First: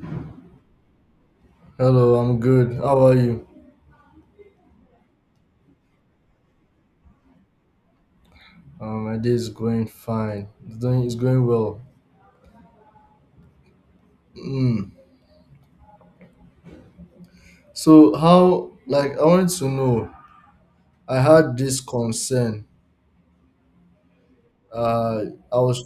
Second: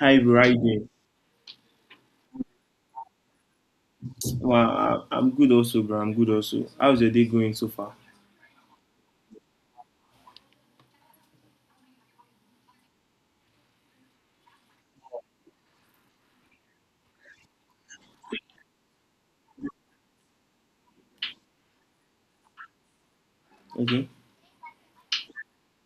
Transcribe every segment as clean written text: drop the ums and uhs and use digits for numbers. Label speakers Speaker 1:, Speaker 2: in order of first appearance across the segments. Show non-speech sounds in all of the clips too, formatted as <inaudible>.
Speaker 1: Hi, bro. How you doing?
Speaker 2: Hello, I'm good. How are you?
Speaker 1: Well, I'm good also, bro. I'm good also. How's your day going so far?
Speaker 2: My day is going fine. It's going well. Mm. So how like I wanted to know. I had this concern.
Speaker 1: Okay,
Speaker 2: Uh, I was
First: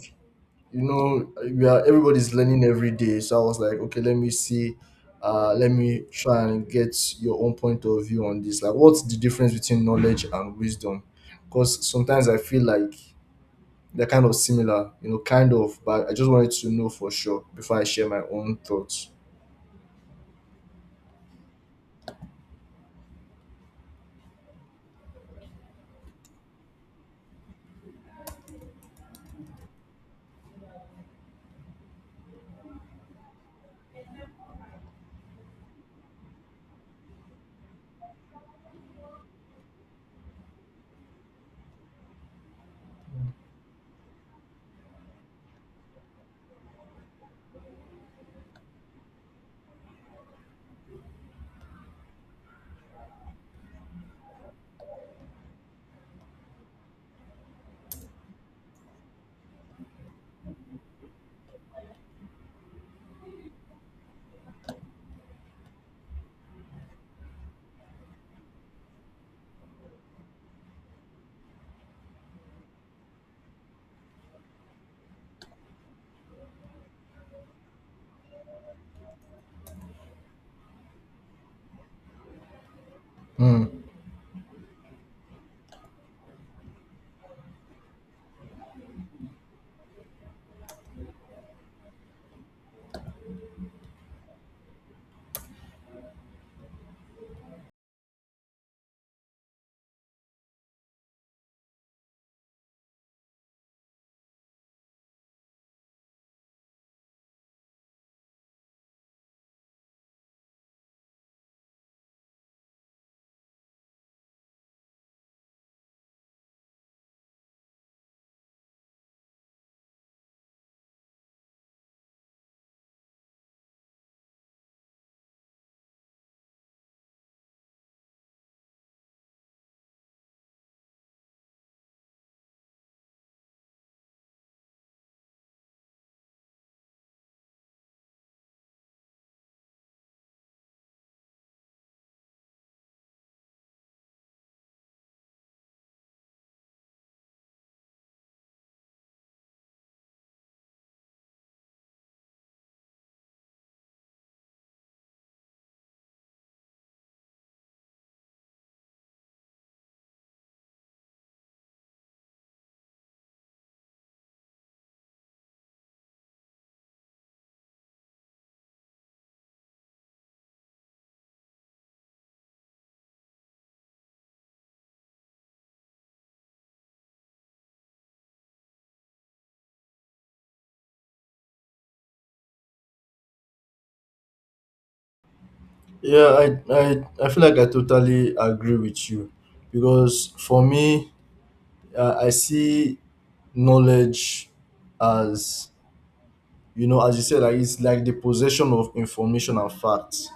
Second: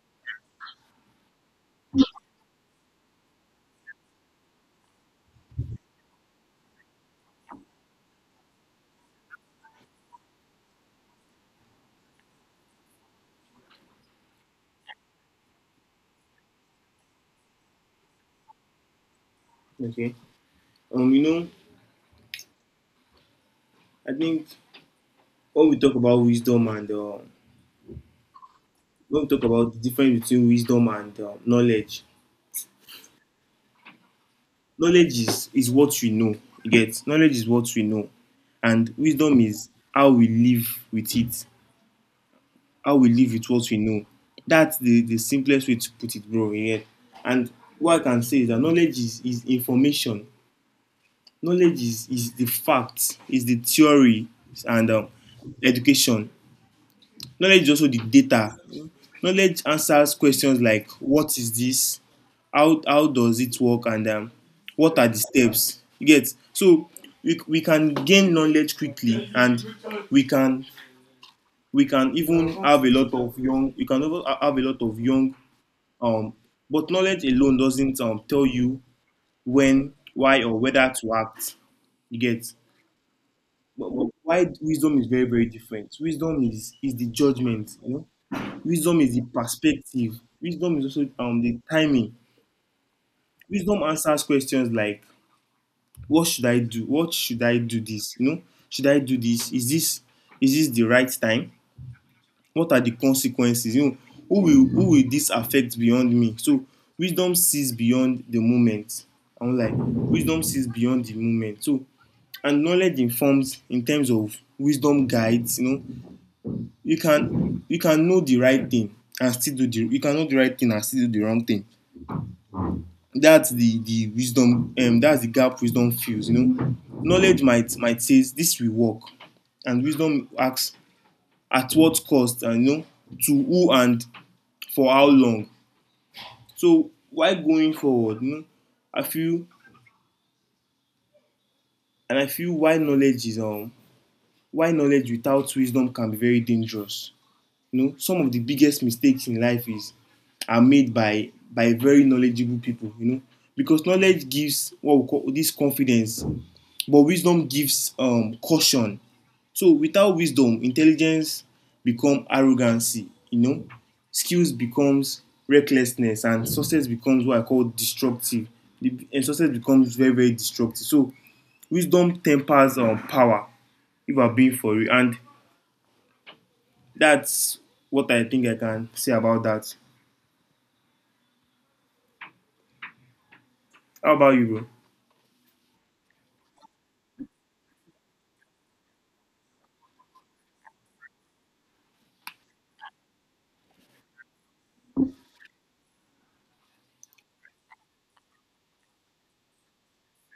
Speaker 2: you know we are everybody's learning every day. So I was like, okay, let me see. Let me try and get your own point of view on this. Like, what's the difference between knowledge and wisdom? Because sometimes I feel like they're kind of similar, kind of. But I just wanted to know for sure before I share my own thoughts.
Speaker 1: okay. You know, I think when we talk about wisdom and when we talk about the difference between wisdom and knowledge, knowledge is what we know. You get knowledge is what we know, and wisdom is how we live with it, how we live with what we know. That's the simplest way to put it, bro. You get. And what I can say is that knowledge is information. Knowledge is the facts, is the theory, and education. Knowledge is also the data. Knowledge answers questions like what is this, how does it work, and what are the steps. You get so we can gain knowledge quickly, and we can we can even have a lot of young. You can even have a lot of young. Um, but knowledge alone doesn't tell you when, why, or whether to act. You get
Speaker 2: Mm.
Speaker 1: but why wisdom is very, very different. Wisdom is the judgment, you know. Wisdom is the perspective. Wisdom is also the timing. Wisdom answers questions like what should I do, what should I do this, you know, should I do this, is this the right time, what are the consequences, you know, who will this affect beyond me? So wisdom sees beyond the moment. I'm like wisdom sees beyond the moment. So, and knowledge informs in terms of wisdom guides, you know. You can know the right thing and still do the you can know the right thing and still do the wrong thing. That's the wisdom. That's the gap wisdom fills, you know. Knowledge might say this will work, and wisdom asks at what cost, and you know, to who, and for how long. So why going forward, you know, i feel I feel why knowledge is why knowledge without wisdom can be very dangerous. You know, some of the biggest mistakes in life is are made by very knowledgeable people, you know, because knowledge gives what we call this confidence, but wisdom gives caution. So without wisdom, intelligence become arrogancy, you know. Skills becomes recklessness, and success becomes what I call destructive. And success becomes very, very destructive. So wisdom tempers power, if I'm being for you. And that's what I think I can say about that. How about you, bro?
Speaker 2: Yeah, I feel like I totally agree with you, because for me, I see knowledge as, you know, as you said, like it's like the possession of information and facts.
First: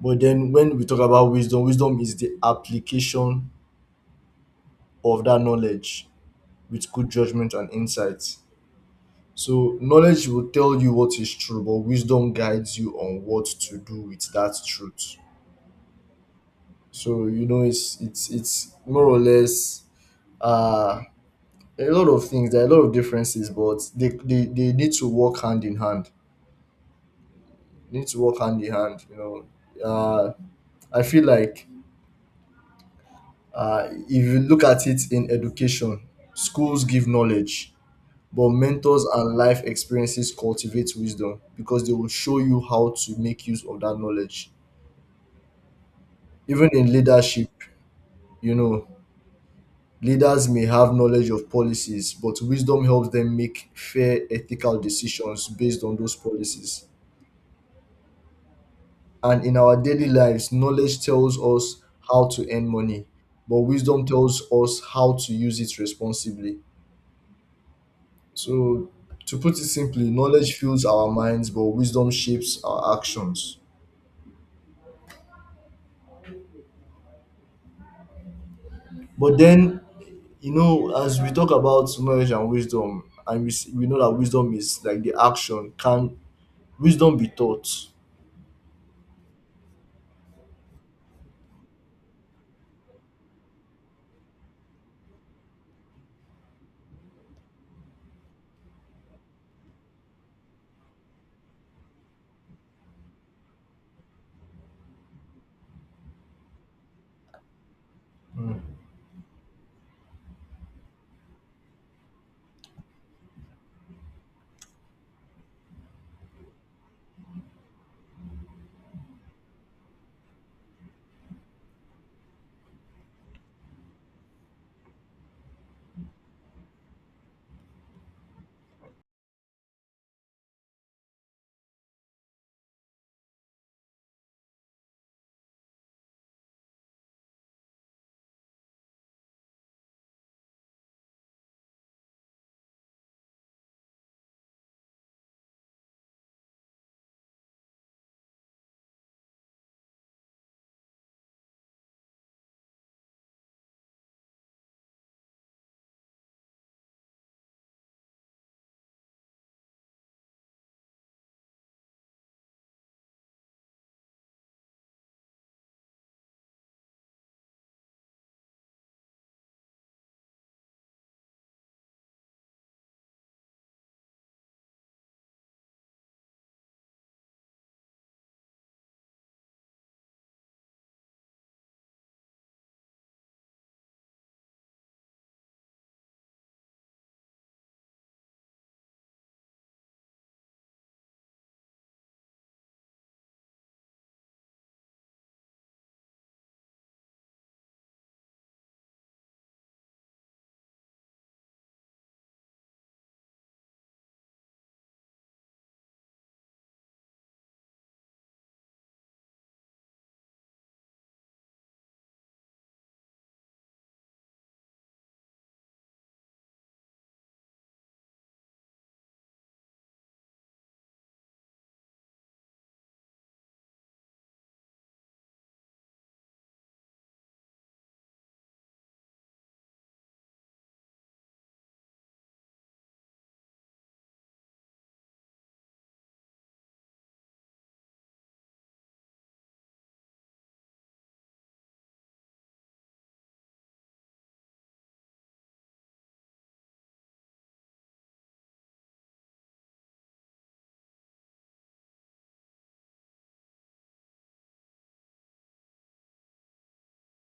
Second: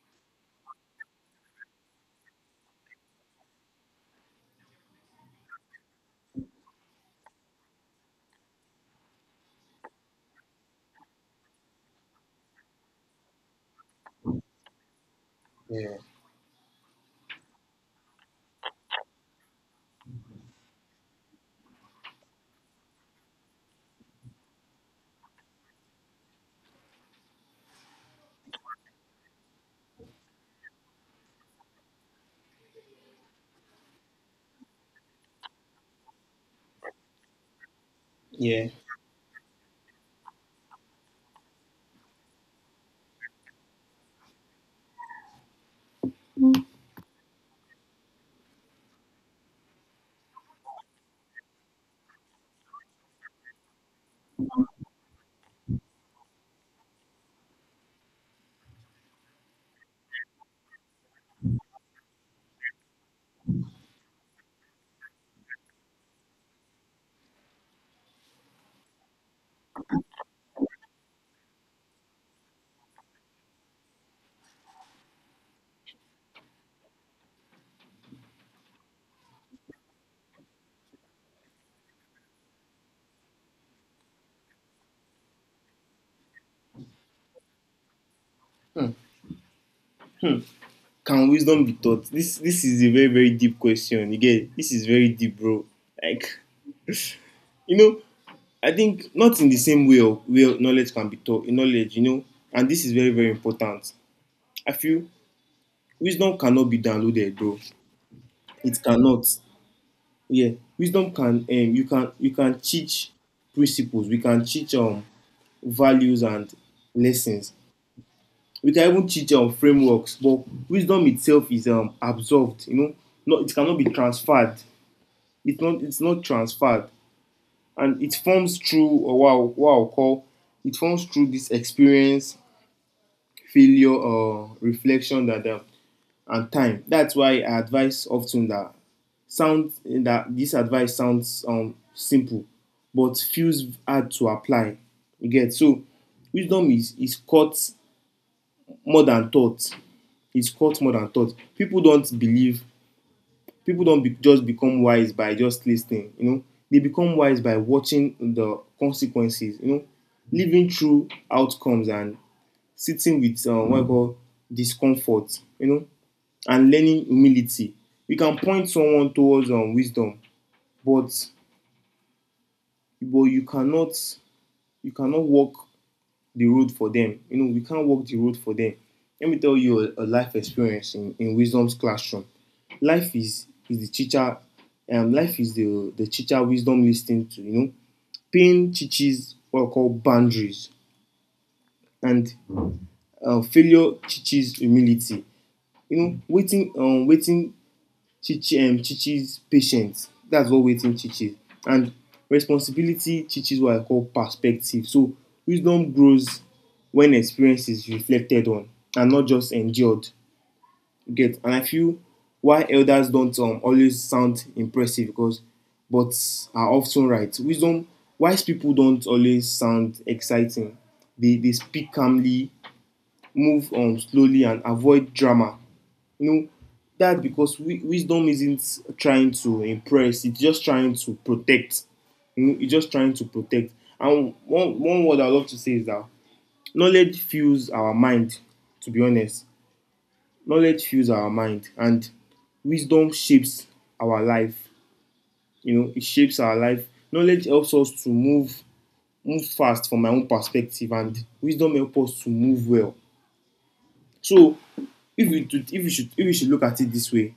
Speaker 2: But then when we talk about wisdom, wisdom is the application of that knowledge with good judgment and insight. So knowledge will tell you what is true, but wisdom guides you on what to do with that truth. So it's more or less uh, a lot of things. There are a lot of differences, but they need to work hand in hand. Need to work hand in hand. Know, uh, I feel like if you look at it in education, schools give knowledge, but mentors and life experiences cultivate wisdom because they will show you how to make use of that knowledge. Even in leadership, you know, leaders may have knowledge of policies, but wisdom helps them make fair ethical decisions based on those policies. And in our daily lives, knowledge tells us how to earn money, but wisdom tells us how to use it responsibly. So, to put it simply, knowledge fills our minds, but wisdom shapes our actions. But then, as we talk about knowledge and wisdom, and we know that wisdom is like the action, can wisdom be taught?
Speaker 1: Can wisdom be taught? This is a very, very deep question. You get it? This is very deep, bro. Like, you know, I think not in the same way knowledge can be taught. Knowledge, you know, and this is very, very important. I feel wisdom cannot be downloaded, bro.
Speaker 2: Mm.
Speaker 1: It cannot. Yeah, wisdom can. You can teach principles. We can teach values and lessons. We can even teach frameworks, but wisdom itself is absorbed. You know, not it cannot be transferred. It's not transferred, and it forms through, or what I'll call, it forms through this experience, failure, or reflection, that and time. That's why I advise often that sound that this advice sounds simple, but feels hard to apply. You get so wisdom is caught more than thought. It's caught more than thought. People don't just become wise by just listening, you know. They become wise by watching the consequences, you know, living through outcomes, and sitting with what I call discomfort, you know, and learning humility. You can point someone towards wisdom, but but you cannot you cannot walk the road for them. You know, we can't walk the road for them. Let me tell you a life experience in wisdom's classroom. Life is the teacher. Life is the teacher wisdom listening to. You know, pain teaches what we call boundaries, and failure teaches humility. You know, waiting, waiting Chichi, Chichi's patience. That's what waiting Chichi. And responsibility, Chichi's what I call perspective. So wisdom grows when experience is reflected on, and not just endured. You get and I feel why elders don't always sound impressive, because but are often right. Wisdom, wise people don't always sound exciting. They speak calmly, move slowly, and avoid drama. You know, that's because wisdom isn't trying to impress, it's just trying to protect. You know, it's just trying to protect. And one word I love to say is that knowledge fuels our mind, to be honest. Knowledge fuels our mind, and wisdom shapes our life. You know, it shapes our life. Knowledge helps us to move fast from my own perspective, and wisdom helps us to move well. So, if you should look at it this way,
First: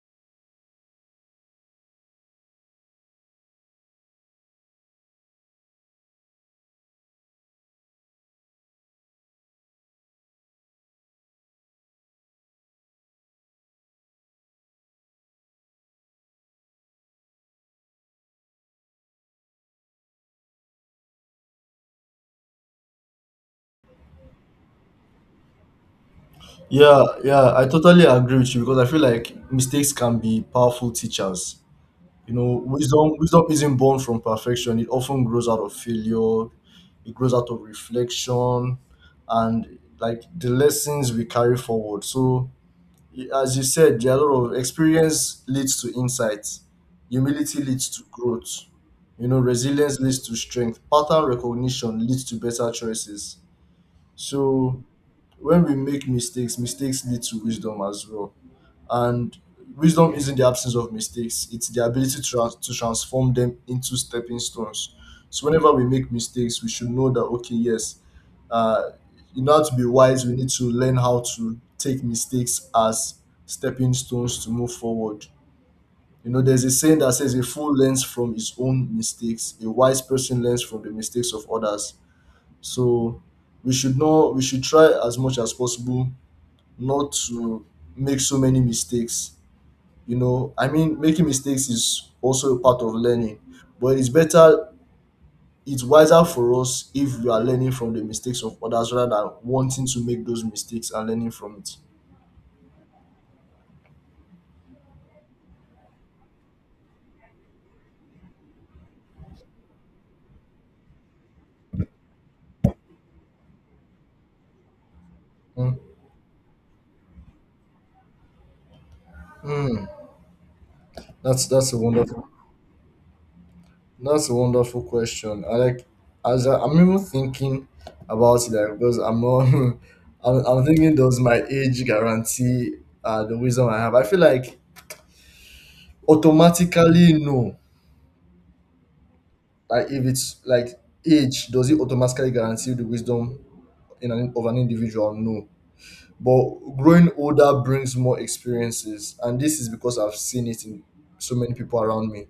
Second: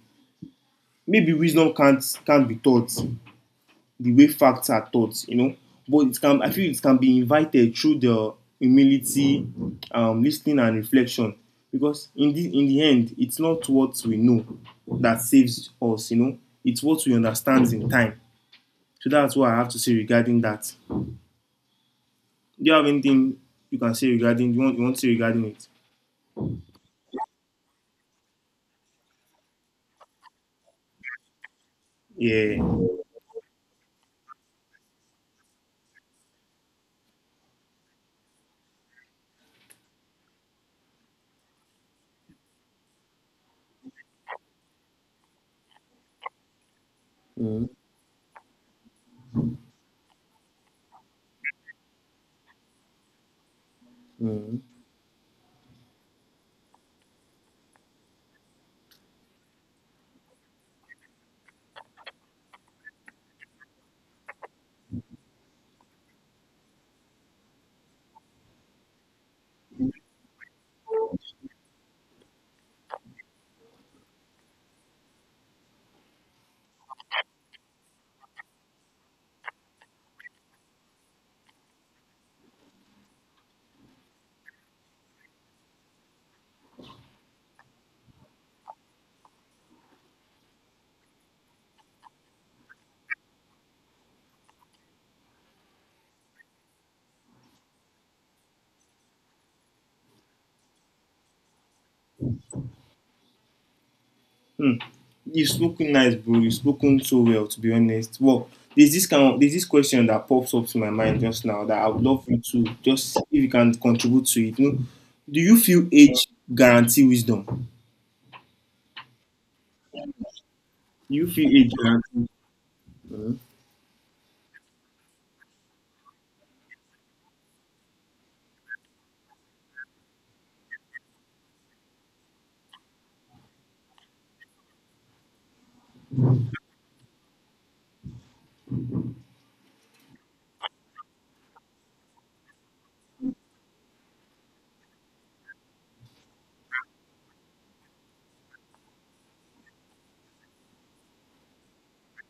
Speaker 1: maybe wisdom can't be taught the way facts are taught, you know. But it can I feel it can be invited through the humility, listening, and reflection. Because in the end, it's not what we know that saves us, you know. It's what we understand in time. So that's what I have to say regarding that. Do you have anything you want to say regarding it?
Speaker 2: Yeah, yeah, I totally agree with you, because I feel like mistakes can be powerful teachers you
Speaker 1: Yeah.
Speaker 2: know Wisdom isn't born from perfection. It often grows out of failure. It grows out of reflection and like the lessons we carry forward. So as you said, there are a lot of experience leads to insight, humility
Speaker 1: Mm,
Speaker 2: leads to growth, resilience leads to strength, pattern recognition leads to better choices.
Speaker 1: mm.
Speaker 2: So when we make mistakes, mistakes lead to wisdom as well. And wisdom isn't the absence of mistakes, it's the ability to transform them into stepping stones. So whenever we make mistakes, we should know that, okay, yes, uh, in order to be wise, we need to learn how to take mistakes as stepping stones to move forward. There's a saying that says a fool learns from his own mistakes, a wise person learns from the mistakes of others. So we should not we should try as much as possible not to make so many mistakes. I mean making mistakes is also a part of learning. But it's wiser for us if we are learning from the mistakes of others rather than wanting to make those mistakes and learning from it.
Speaker 1: Hmm. You've spoken nice, bro. You've spoken so well, to be honest. Well, there's this question that pops up to my mind just now that I would love you to just, if you can, contribute to it. You know, do you
Speaker 2: Mm,
Speaker 1: feel age guarantee wisdom? Do
Speaker 2: mm.
Speaker 1: you
Speaker 2: That's
Speaker 1: feel age
Speaker 2: that's a wonderful
Speaker 1: guarantee? Mhm.
Speaker 2: That's a wonderful question. I like As I'm even thinking about it, like, because I'm not <laughs> I'm thinking, does my age guarantee the wisdom I have? I feel like automatically no. Like if it's like age, does it automatically guarantee the wisdom in an of an individual? No. But growing older brings more experiences, and this is because I've seen it in so many people around me.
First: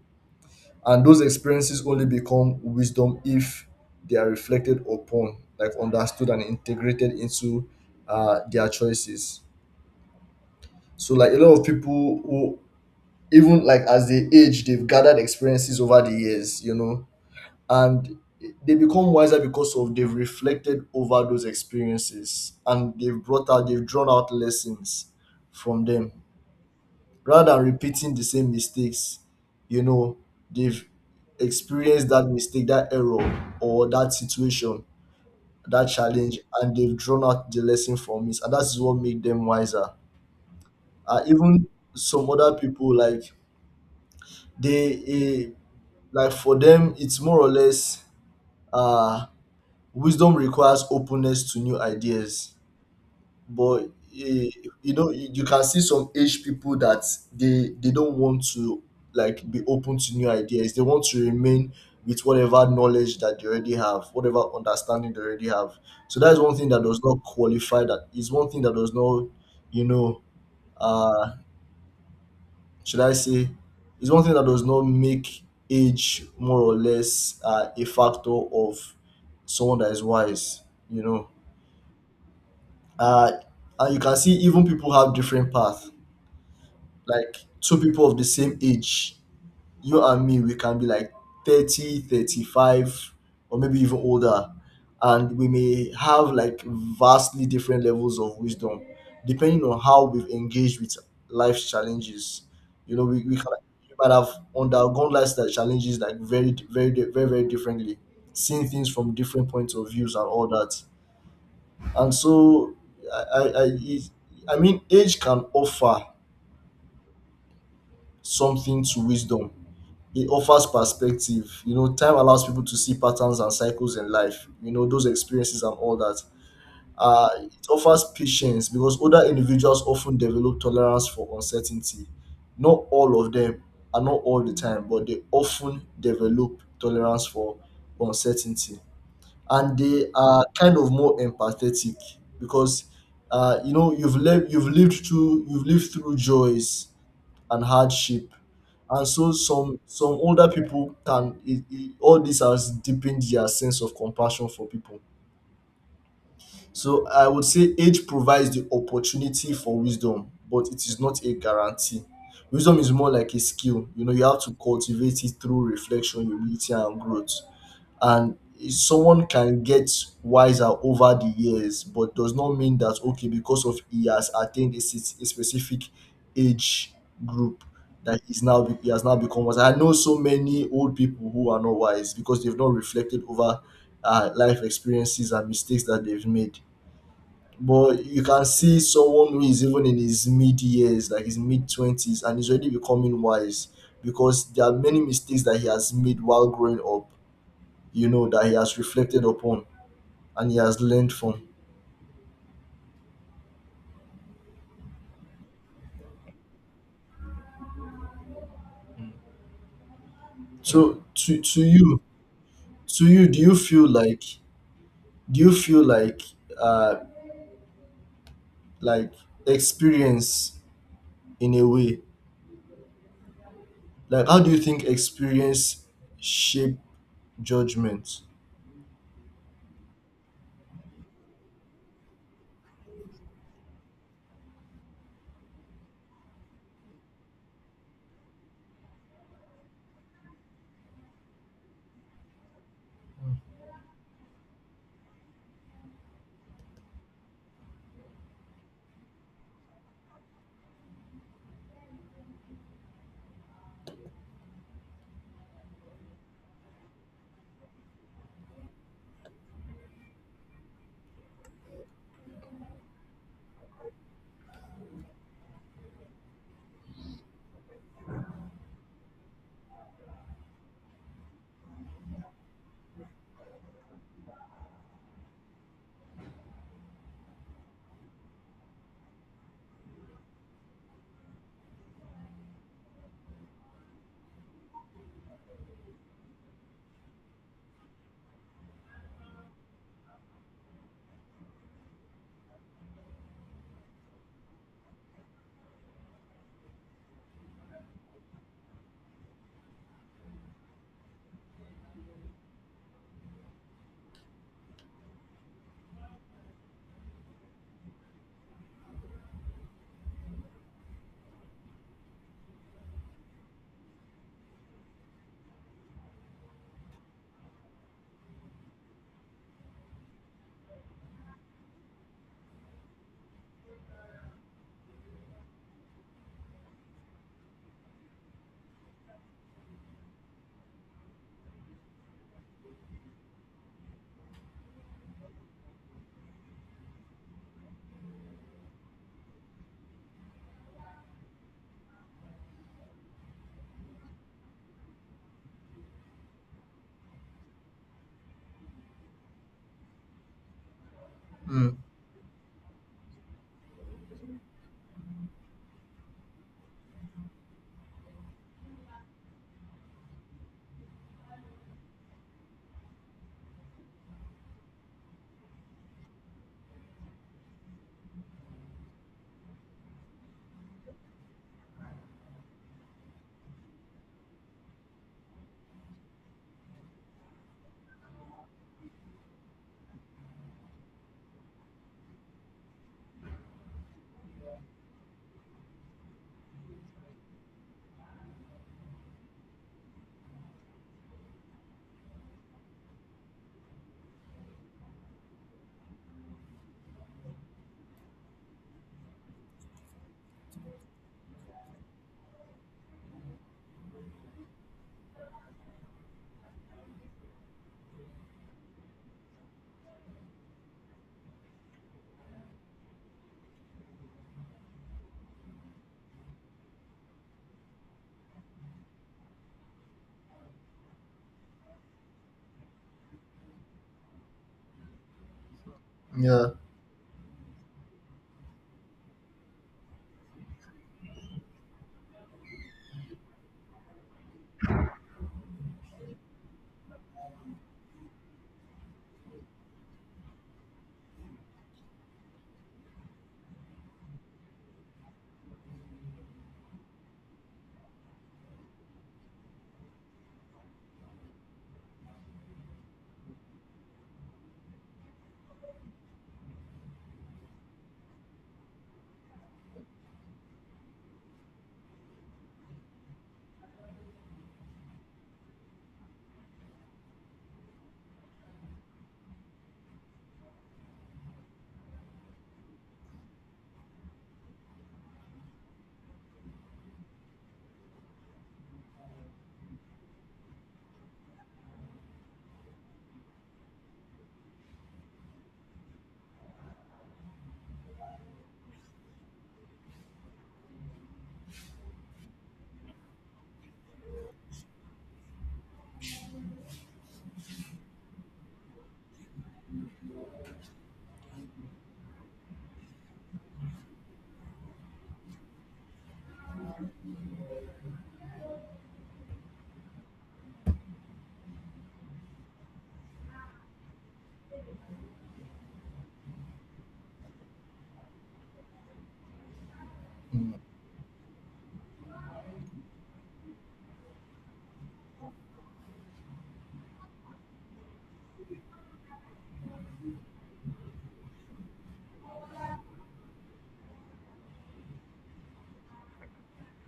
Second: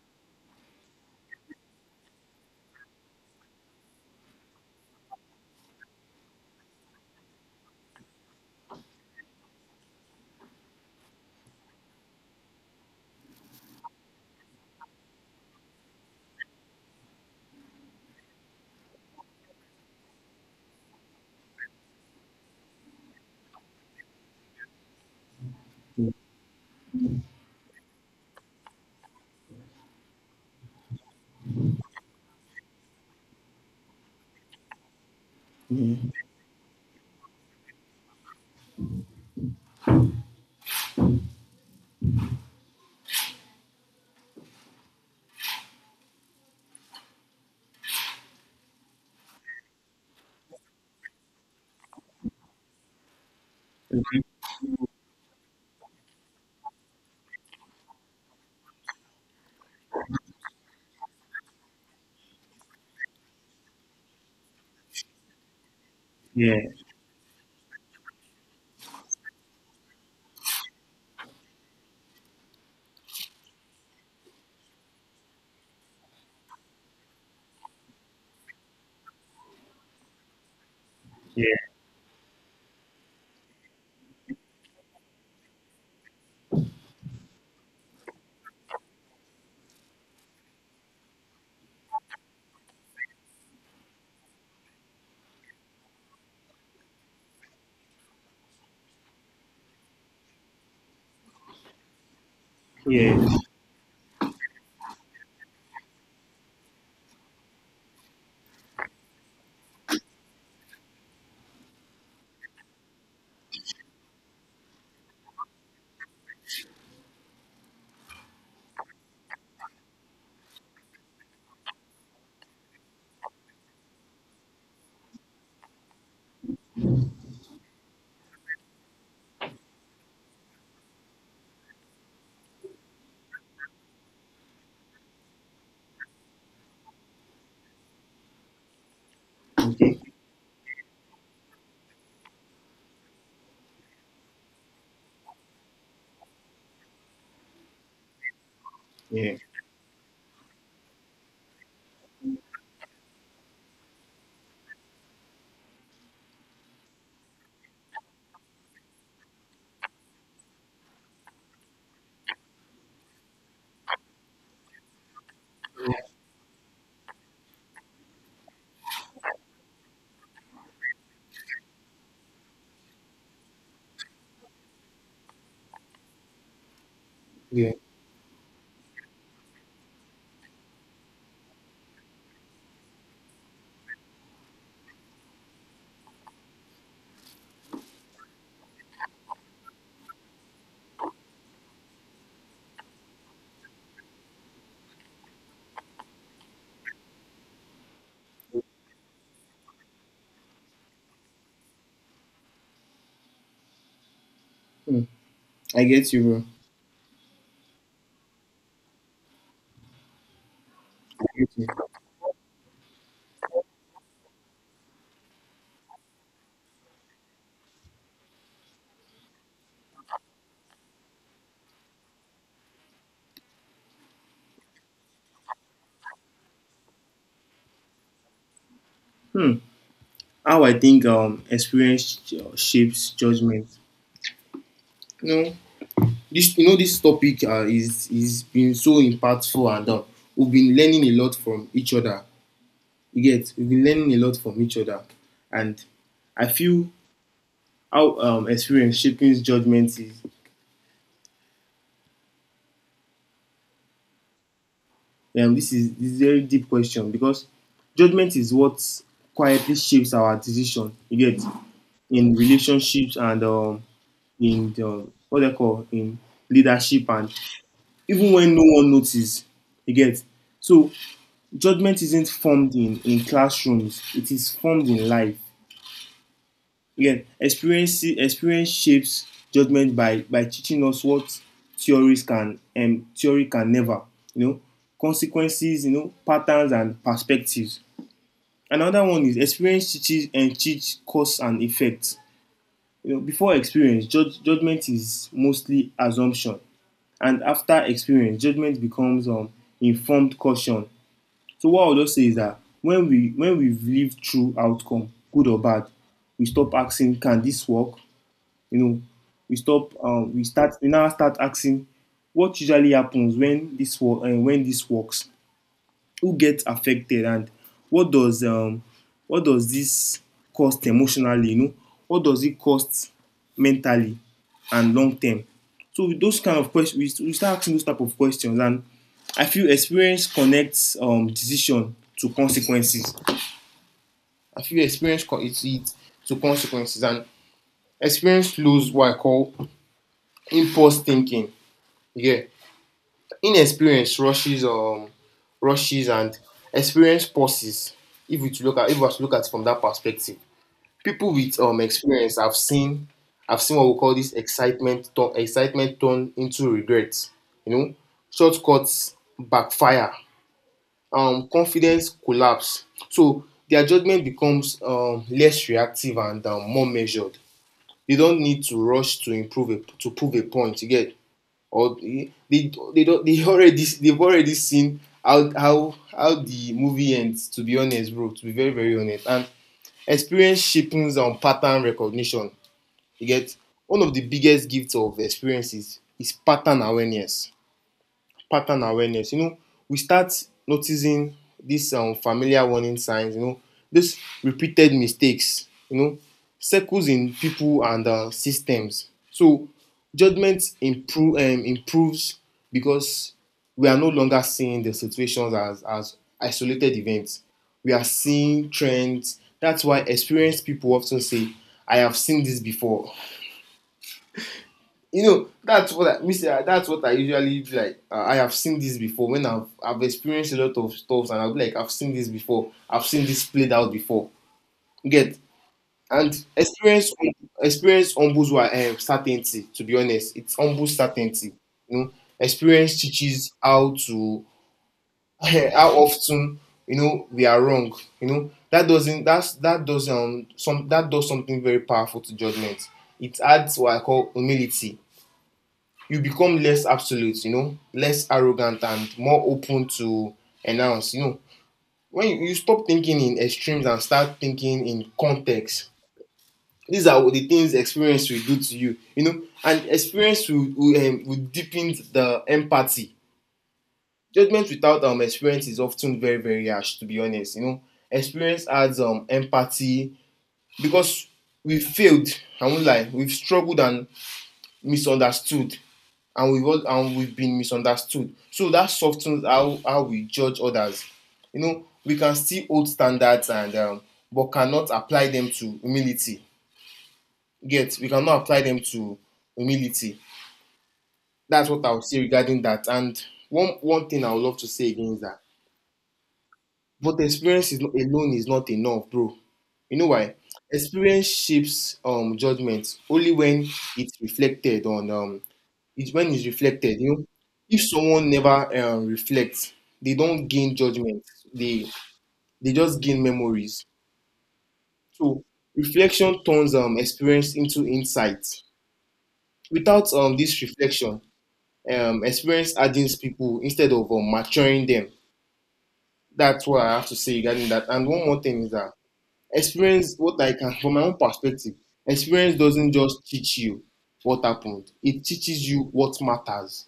Speaker 2: And those experiences only become wisdom if they are reflected upon, like understood and integrated into their choices. So, like a lot of people who, even like as they age, they've gathered experiences over the years, and they become wiser because of they've reflected over those experiences and they've drawn out lessons from them, rather than repeating the same mistakes. you know they've experienced that mistake, that error, or that situation, that challenge, and they've drawn out the lesson from it, and that's what made them wiser. Even some other people, like they like for them it's more or less uh wisdom requires openness to new ideas. But
Speaker 1: Mhm.
Speaker 2: eh, you can see some age people that they don't want to, like, be open to new ideas. They want to remain with whatever knowledge that they already have, whatever understanding they already have. So that's one
Speaker 1: Yeah,
Speaker 2: thing that does not qualify. That is one thing that does not, you know, uh should I say, is one thing that does not make age more or less a factor of someone that is wise, you know.
Speaker 1: yeah,
Speaker 2: Uh and you can see even people have different paths. Like two people of the same age, you and me, we can be like 30, 35, or maybe even older, and we may have like vastly different levels of wisdom depending on how we've engaged with life's challenges. We
Speaker 1: yeah,
Speaker 2: can we might have undergone life's challenges like very very very very differently, seeing things from different points of views and all that. And so i i i, I mean age can offer something to wisdom. It offers perspective. You know, time allows people to see patterns and cycles in life, you know, those experiences and all that. It offers patience because older individuals often develop tolerance for uncertainty. Not all of them, and not all the time, but they often develop tolerance for uncertainty. And they are kind of more empathetic because, you know, you've lived through joys and hardship. And so
Speaker 1: yeah,
Speaker 2: some older people can, it, all this has deepened their sense of compassion for people. So I would say age provides the opportunity for wisdom, but it is not a guarantee. Wisdom is more like a skill. You know, you have to cultivate it through reflection, humility, and growth. And someone can get wiser over the years, but does not mean that, okay, because of he has attained a, a specific age group,
Speaker 1: yeah.
Speaker 2: that is now he has now become wise. I know so many old people who are not wise because they've not reflected over life experiences and mistakes that they've made. But you can see someone who is even in his mid years, like his mid 20s, and he's already becoming wise because there are many mistakes that he has made while growing up, you know, that he has reflected upon and he has learned from.
Speaker 1: Mm. I get you, bro.
Speaker 2: So
Speaker 1: I get
Speaker 2: to
Speaker 1: you.
Speaker 2: you, to you, do you feel like, do you feel like, uh like experience, in a way, like how do you think experience shape judgment?
Speaker 1: Hmm. How I think experience shapes judgment. No, this, you know, this topic, is been so impactful, and we've been learning a lot from each other. You get we've been learning a lot from each other. And I feel how, experience shaping judgment is, this is a very deep question, because judgment is what quietly shapes our decision. You get in relationships, and in the, what they call, in leadership, and even when no one notices. You get so judgment isn't formed in classrooms, it is formed in life. Again, experience shapes judgment by teaching us what theories can theory can never, you know, consequences, you know, patterns and perspectives. Another one is experience teaches and teach cause and effect. You know, before experience, judgment is mostly assumption, and after experience, judgment becomes informed caution. So what I would just say is that when we've lived through outcome, good or bad, we stop asking, can this work? You know, we stop. We start. We now start asking, what usually happens when this work, and when this works? Who gets affected, and what does um, what does this cost emotionally? You know, what does it cost mentally, and long term? So with those kind of questions, we start asking those type of questions. And I feel experience connects decision to consequences, and experience flows what I call impulse thinking. Yeah, inexperience rushes, and experience pauses. If we to look at if we to look at it from that perspective, people with
Speaker 2: Mm.
Speaker 1: experience, I've seen what we call this excitement turn into regret, you know, shortcuts backfire, confidence collapse. So their judgment becomes less reactive, and more measured. They don't need to rush to prove a point. You get, or they don't they already they've already seen how the movie ends, to be honest, bro, to be very, very honest. And experience cheapens on pattern recognition. You get one of the biggest gifts of experiences is pattern awareness. Pattern awareness. You know, we start noticing these familiar warning signs, you know, these repeated mistakes, you know, circles in people and systems. So judgment improves, because we are no longer seeing the situations as isolated events. We are seeing trends. That's why experienced people often say, I have seen this before, you know, that's what I, Mister. That's what I usually do. Like, I have seen this before. When I've experienced a lot of stuff, and I'll be like, I've seen this before. I've seen this played out before. You get. And
Speaker 2: Yeah,
Speaker 1: experience humbles certainty. To be honest, it's humbles certainty. You know, experience teaches how to <laughs> how often, you know, we are wrong. You know that doesn't that's that does some that does something very powerful to judgment. It adds what I call humility. You become less absolute, you know, less arrogant, and more open to announce, you know. When you stop thinking in extremes and start thinking in context, these are what the things experience will do to you, you know. And experience will deepen the empathy. Judgment without experience is often very, very harsh, to be honest, you know. Experience adds empathy, because we failed, I won't lie, we've struggled and misunderstood, and we've been misunderstood. So that softens how we judge others. You know, we can see old standards and but cannot apply them to humility. Yet we cannot apply them to humility. That's what I would say regarding that. And one thing I would love to say again is that but experience is not, alone is not enough, bro. You know why? Experience shapes judgment only when it's reflected on. It's when it's reflected, you know. If someone never reflects, they don't gain judgment. They they just gain memories. So reflection turns experience into insight. Without this reflection, experience hardens people instead of maturing them. That's what I have to say regarding that. And one more thing is that experience, what I can, from my own perspective, experience doesn't just teach you what happened. It teaches you what matters.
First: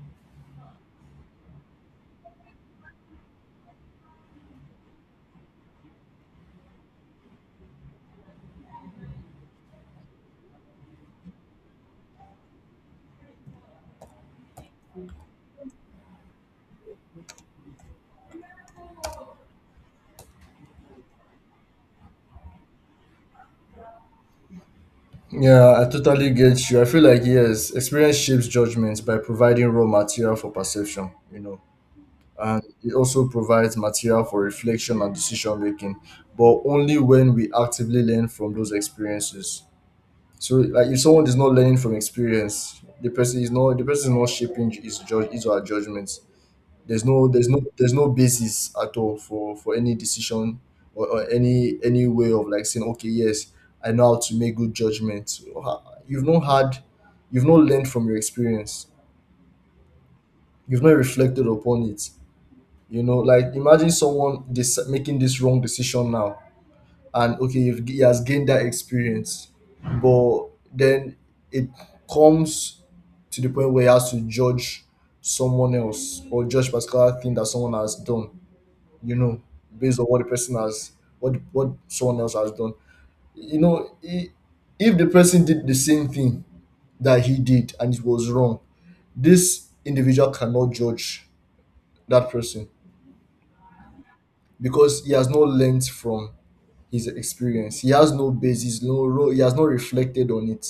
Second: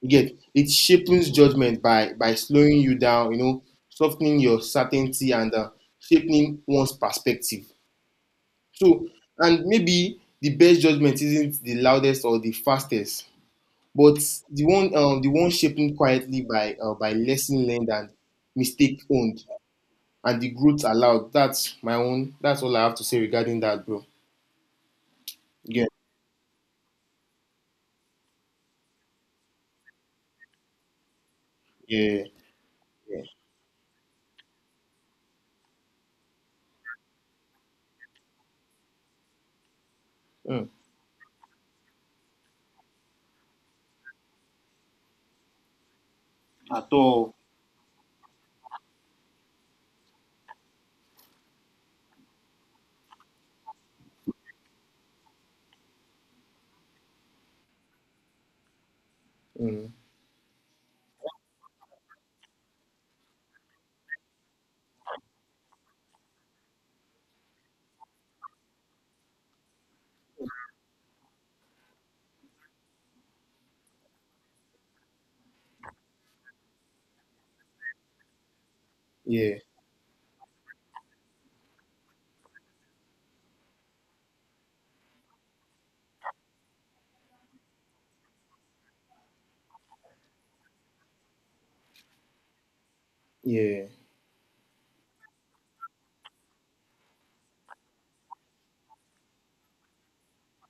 Speaker 1: You get it shapens judgment by slowing you down, you know, softening your certainty, and shaping one's perspective. So, and maybe the best judgment isn't the loudest or the fastest, but the one shaping quietly by lesson learned, and mistake owned, and the growth allowed. That's my own. That's all I have to say regarding that, bro.
Speaker 2: yeah,
Speaker 1: Yeah,
Speaker 2: I totally get you. I feel like yes, experience shapes judgments by providing raw material for perception, you know.
Speaker 1: yeah,
Speaker 2: And it
Speaker 1: yeah.
Speaker 2: also provides material for reflection and decision making, but only when we actively learn from those experiences. So,
Speaker 1: Mm,
Speaker 2: like if someone is not learning from experience, the person is not shaping his judge, his or her judgments. There's no basis at all for any decision, or any way of like saying, okay, yes, I know how to make good judgments. You've not had you've not learned from your experience.
Speaker 1: mm,
Speaker 2: You've not reflected upon it, you know. Like imagine someone making this wrong decision now, and okay, if he has gained that experience, but then it comes to the point where he has to judge someone else or judge particular thing that someone has done. You know,
Speaker 1: yeah,
Speaker 2: based on what the person has, what someone else has done. You know, if the person did the same thing that he did and it was wrong, this individual cannot judge that person
Speaker 1: yeah,
Speaker 2: because he has not learned from his experience. He has no basis, no role. He has not reflected on it,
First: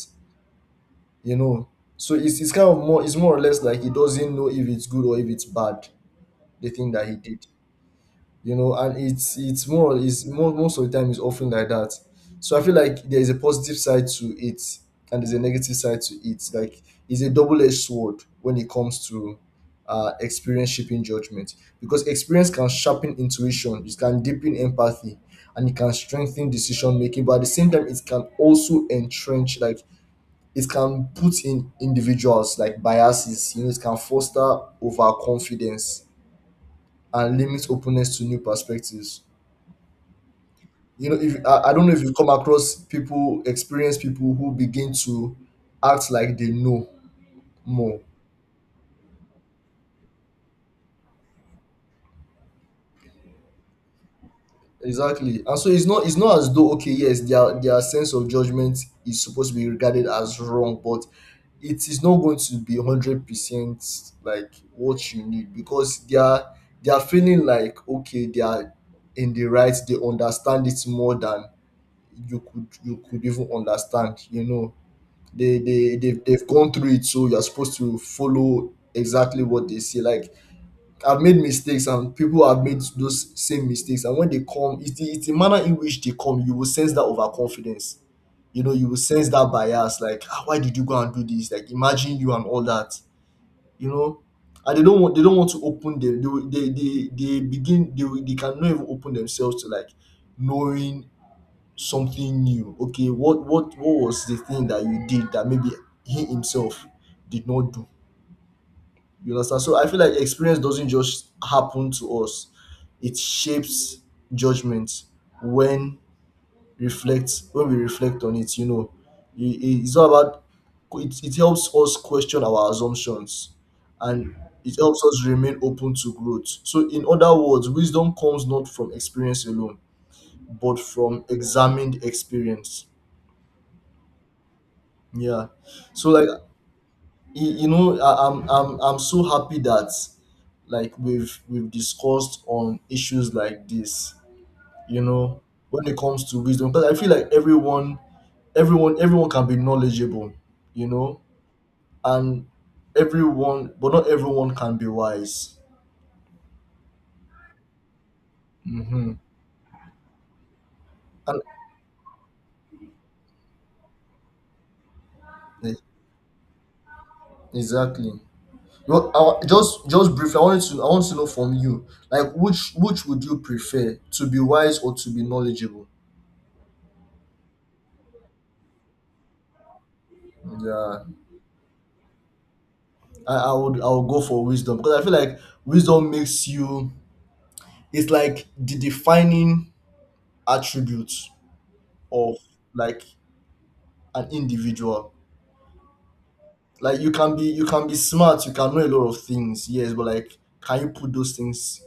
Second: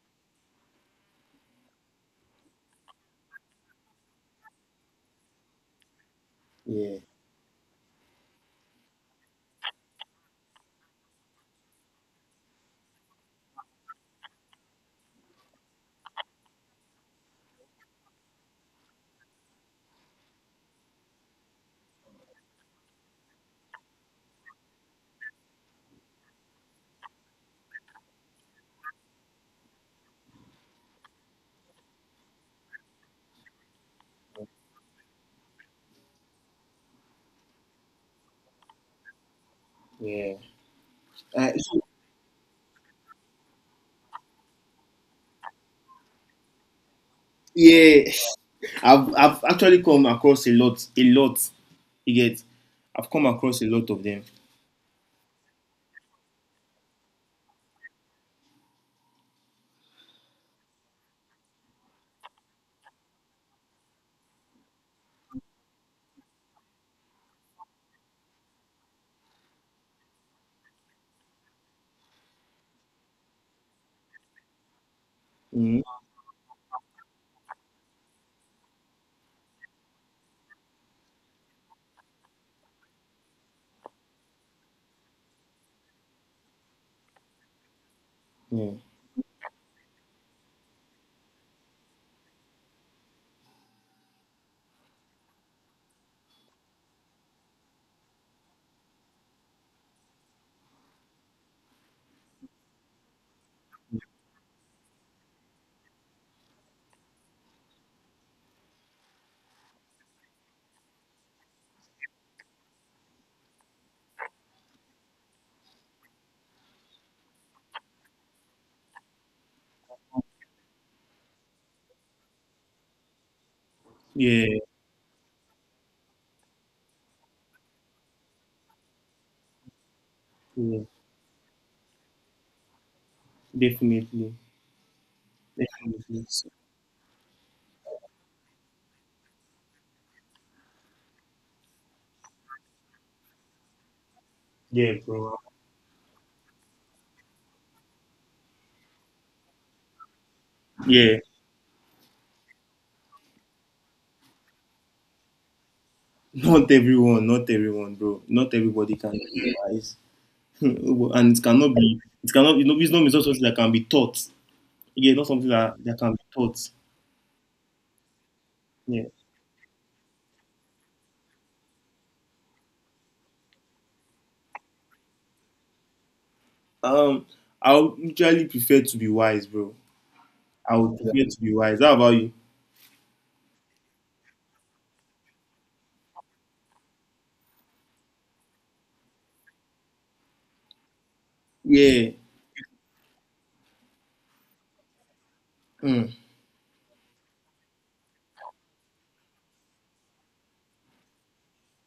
Speaker 2: you know. So it's kind of more, it's more or less like he doesn't know if it's good or if it's bad, the thing
Speaker 1: yeah,
Speaker 2: that he did, you know. And it's more, is more, most of the time, it's often like that. So I feel like there is a positive side to it, and there's a negative side to it. Like it's a double-edged sword when it comes to experience shaping judgment. Because experience can sharpen intuition, it can deepen empathy, and it can strengthen decision making. But at the same time, it can also entrench, like it can put in individuals like biases, you know, it can foster overconfidence and limit openness to new perspectives.
Speaker 1: yeah.
Speaker 2: You know, if
Speaker 1: Uh,
Speaker 2: I
Speaker 1: so,
Speaker 2: don't know if you come across people, experienced people who begin to act like they know more.
Speaker 1: yeah. I've actually come across a lot, a lot. You get, I've come across a lot of them.
Speaker 2: Exactly. And so it's not, it's not as though, okay, yes, their sense of judgment is supposed to be regarded as wrong, but it is not going to be 100% like what you need because they are, they are feeling like okay they are in the right, they understand it more than you could, you could even understand, you know. they
Speaker 1: Mhm.
Speaker 2: they they've, they've gone through it, so you're supposed to follow exactly what they say. Like I've made mistakes and people have made those same mistakes. And when they come, it's the manner in which they come, you will sense that overconfidence, you know. You will sense that bias, like, ah, why did you go and do this, like imagine you and all that, you know. And they don't want, they don't want to open them. They begin, they, they can not even open themselves to, like, knowing something new. Okay, what was the thing that you did that maybe he himself did not do? You understand? So I feel like experience doesn't just happen to us. It shapes judgment when reflects when we reflect on it, you know. It, it's all about, it helps us question our assumptions and
Speaker 1: Yeah, yeah,
Speaker 2: it helps us remain open to growth. So in other words, wisdom comes not from experience alone, but
Speaker 1: yeah,
Speaker 2: from examined experience.
Speaker 1: definitely,
Speaker 2: Yeah. So
Speaker 1: definitely.
Speaker 2: like, you know I, I'm so happy that like we've discussed on issues like this,
Speaker 1: Yeah,
Speaker 2: you
Speaker 1: bro.
Speaker 2: know, when it comes to wisdom, because I feel like everyone, everyone can be knowledgeable, you
Speaker 1: Yeah,
Speaker 2: know. And everyone, but not everyone can be wise.
Speaker 1: not everyone, not everyone, bro. Not everybody
Speaker 2: Mm-hmm.
Speaker 1: can be wise, <laughs> and
Speaker 2: And
Speaker 1: it cannot be. It cannot. You know, wisdom is not something that can be taught. Yeah, not something
Speaker 2: e-
Speaker 1: that can be taught.
Speaker 2: exactly.
Speaker 1: Yeah.
Speaker 2: Well, just briefly I wanted to, I want to know from you, like, which would you prefer, to be wise or to be knowledgeable?
Speaker 1: Um, I would usually prefer to be wise, bro. I would
Speaker 2: Yeah,
Speaker 1: prefer to be wise. How about you?
Speaker 2: I would, I would go for wisdom because I feel like wisdom makes you, it's like the defining attribute
Speaker 1: Yeah.
Speaker 2: of, like, an individual.
Speaker 1: Mm.
Speaker 2: Like you can be, you can be smart, you can know a lot of things, yes, but like can you put those things,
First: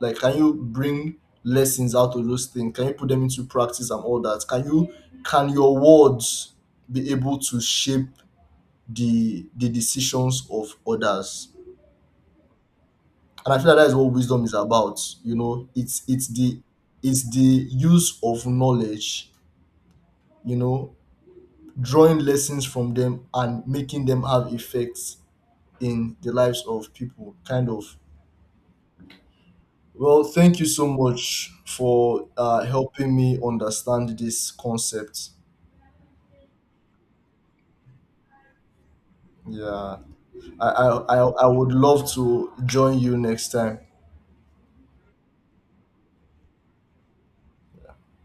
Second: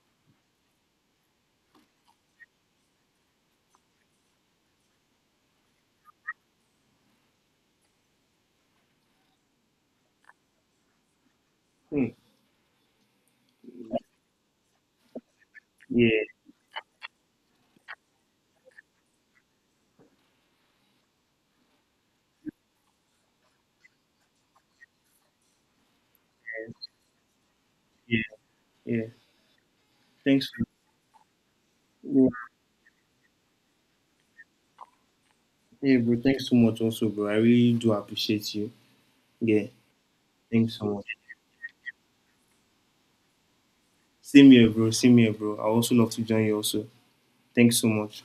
Speaker 2: like can you bring lessons out of those things? Can you put them into practice and all that? Can you, can your words be able to shape the decisions of others?
Speaker 1: Mm.
Speaker 2: And I feel like that is what wisdom is about. You know, it's
Speaker 1: Yeah.
Speaker 2: it's the, it's the use of knowledge. You know, drawing lessons from them and making them have effects in the lives of people. Kind of.
Speaker 1: Yeah.
Speaker 2: Well,
Speaker 1: Thanks.
Speaker 2: thank you so much for
Speaker 1: Yeah,
Speaker 2: helping me understand this concept.
Speaker 1: yeah, bro. Thanks so much, also, bro. I really do appreciate you. Yeah.
Speaker 2: Yeah,
Speaker 1: Thanks so much.
Speaker 2: I would love to join you next time.
Speaker 1: Same here, bro. Same here, bro. I also love to join you, also. Thanks so much.